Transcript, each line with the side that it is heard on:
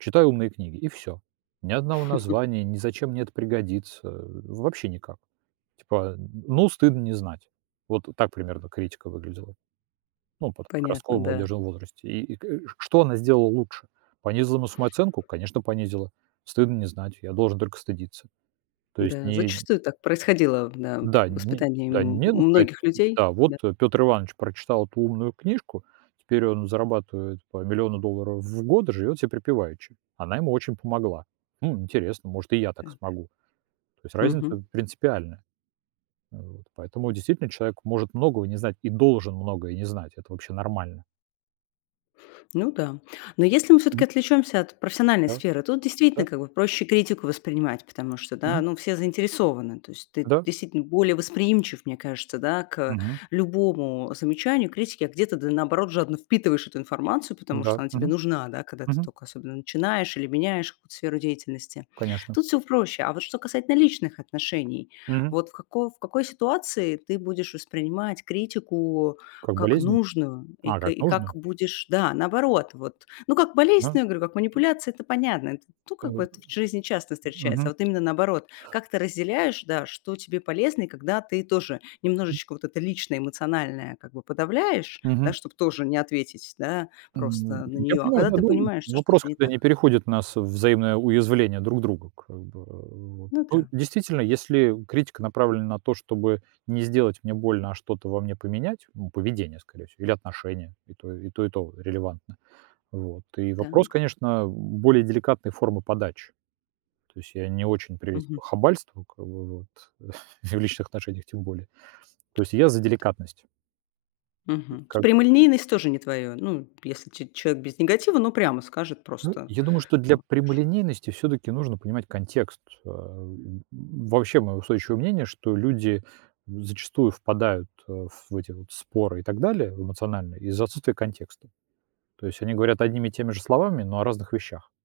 right: Читай умные книги и всё, ни одного названия, ни зачем мне это пригодится, э, вообще никак, типа, а, м: ну, стыдно не знать. Вот так примерно критика выглядела, ну под, как
left: Понятно,
right: раскол в
left: да.
right: молодёжном возрасте, и и к э, что она сделала лучше? Понизила на самооценку? Конечно, понизила, стыдно не знать, я должен только стыдиться. То есть
left: Да,
right: не и
left: зачастую так происходило в да,
right: Да,
left: в
right: не
left: воспитании
right: да,
left: м
right: нет бы сказать,
left: многих людей,
right: да: вот,
left: да.
right: э, Пётр Иванович прочитал эту умную книжку, теперь он зарабатывает по миллиону долларов в год, и живёт себе припеваючи, она ему очень помогла. Хм, интересно, может и я так
left: Так.
right: смогу. То есть разница
left: Мгм.
right: в принципиальная. А вот. Поэтому, действительно, человек может многого не знать и должен многое не знать, это вообще нормально.
left: Ну да. Но если мы всё-таки
right: Мгм.
left: отвлечёмся от профессиональной
right: Да.
left: сферы, тут действительно
right: Да.
left: как бы проще критику воспринимать, потому что, да,
right: Мгм.
left: ну, все заинтересованы, то есть ты
right: Да.
left: действительно более восприимчив, мне кажется, да, к
right: Мгм.
left: любому, э, замечанию, критике, а где-то ты наоборот жадно впитываешь эту информацию, потому
right: М-да.
left: что она тебе
right: Мгм.
left: нужна, да, когда ты
right: Мгм.
left: тока особенно начинаешь или меняешь какую-то сферу деятельности.
right: Конечно.
left: Тут всё в проще. А вот что касательно личных отношений,
right: Мгм.
left: вот в какой в какой ситуации ты будешь воспринимать критику
right: Как
left: как
right: болезненно?
left: нужную и
right: А
left: кэ
right: как
left: и как
right: нужно?
left: будешь, да, наоборот, вот ну, как болезнь,
right: Ага,
left: я говорю, как
right: м.
left: манипуляция это понятно. Это ту как бы
right: Ам.
left: это в жизни часто встречается.
right: Мгм.
left: А, вот именно наоборот, как ты разделяешь, да, что тебе полезно, и когда ты тоже
right: Мгм.
left: немножечко вот это личное эмоциональное как бы подавляешь, да,
right: Мгм.
left: чтоб тоже не ответить, да,
right: М,
left: просто на
right: я
left: неё. А
right: понимаю,
left: когда
right: да,
left: ты
right: ну
left: понимаешь,
right: в
left: что
right: вопрос
left: что-то не
right: когда не
left: так.
right: переходит нас во взаимное уязвление друг друга как бы вот.
left: Ну
right: Ну,
left: да.
right: действительно, если критика направлена на то, чтобы не сделать мне больно, а что-то во мне поменять, м, поведение скорее всего или отношения, и то, и то и то релевантно, вот. И вопрос,
left: Так.
right: конечно, в более деликатной формы подачи, то есть я не очень
left: Мгм.
right: приветствую хабальство как бы, вот. И. В личных отношениях тем более, то есть я за деликатность. М,
left: Мгм.
right: как.
left: Прямолинейность тоже не твоё. Ну, если ч человек без негатива, но прямо скажет
right: Ну,
left: просто,
right: я думаю, что для
left: вот ш
right: прямолинейности всё-таки нужно понимать контекст. Ам, вообще, моё устойчивое мнение, что люди, м, зачастую впадают, а, в эти вот споры и так далее в эмоциональные из-за отсутствия контекста, то есть они говорят одними и теми же словами, но о разных вещах.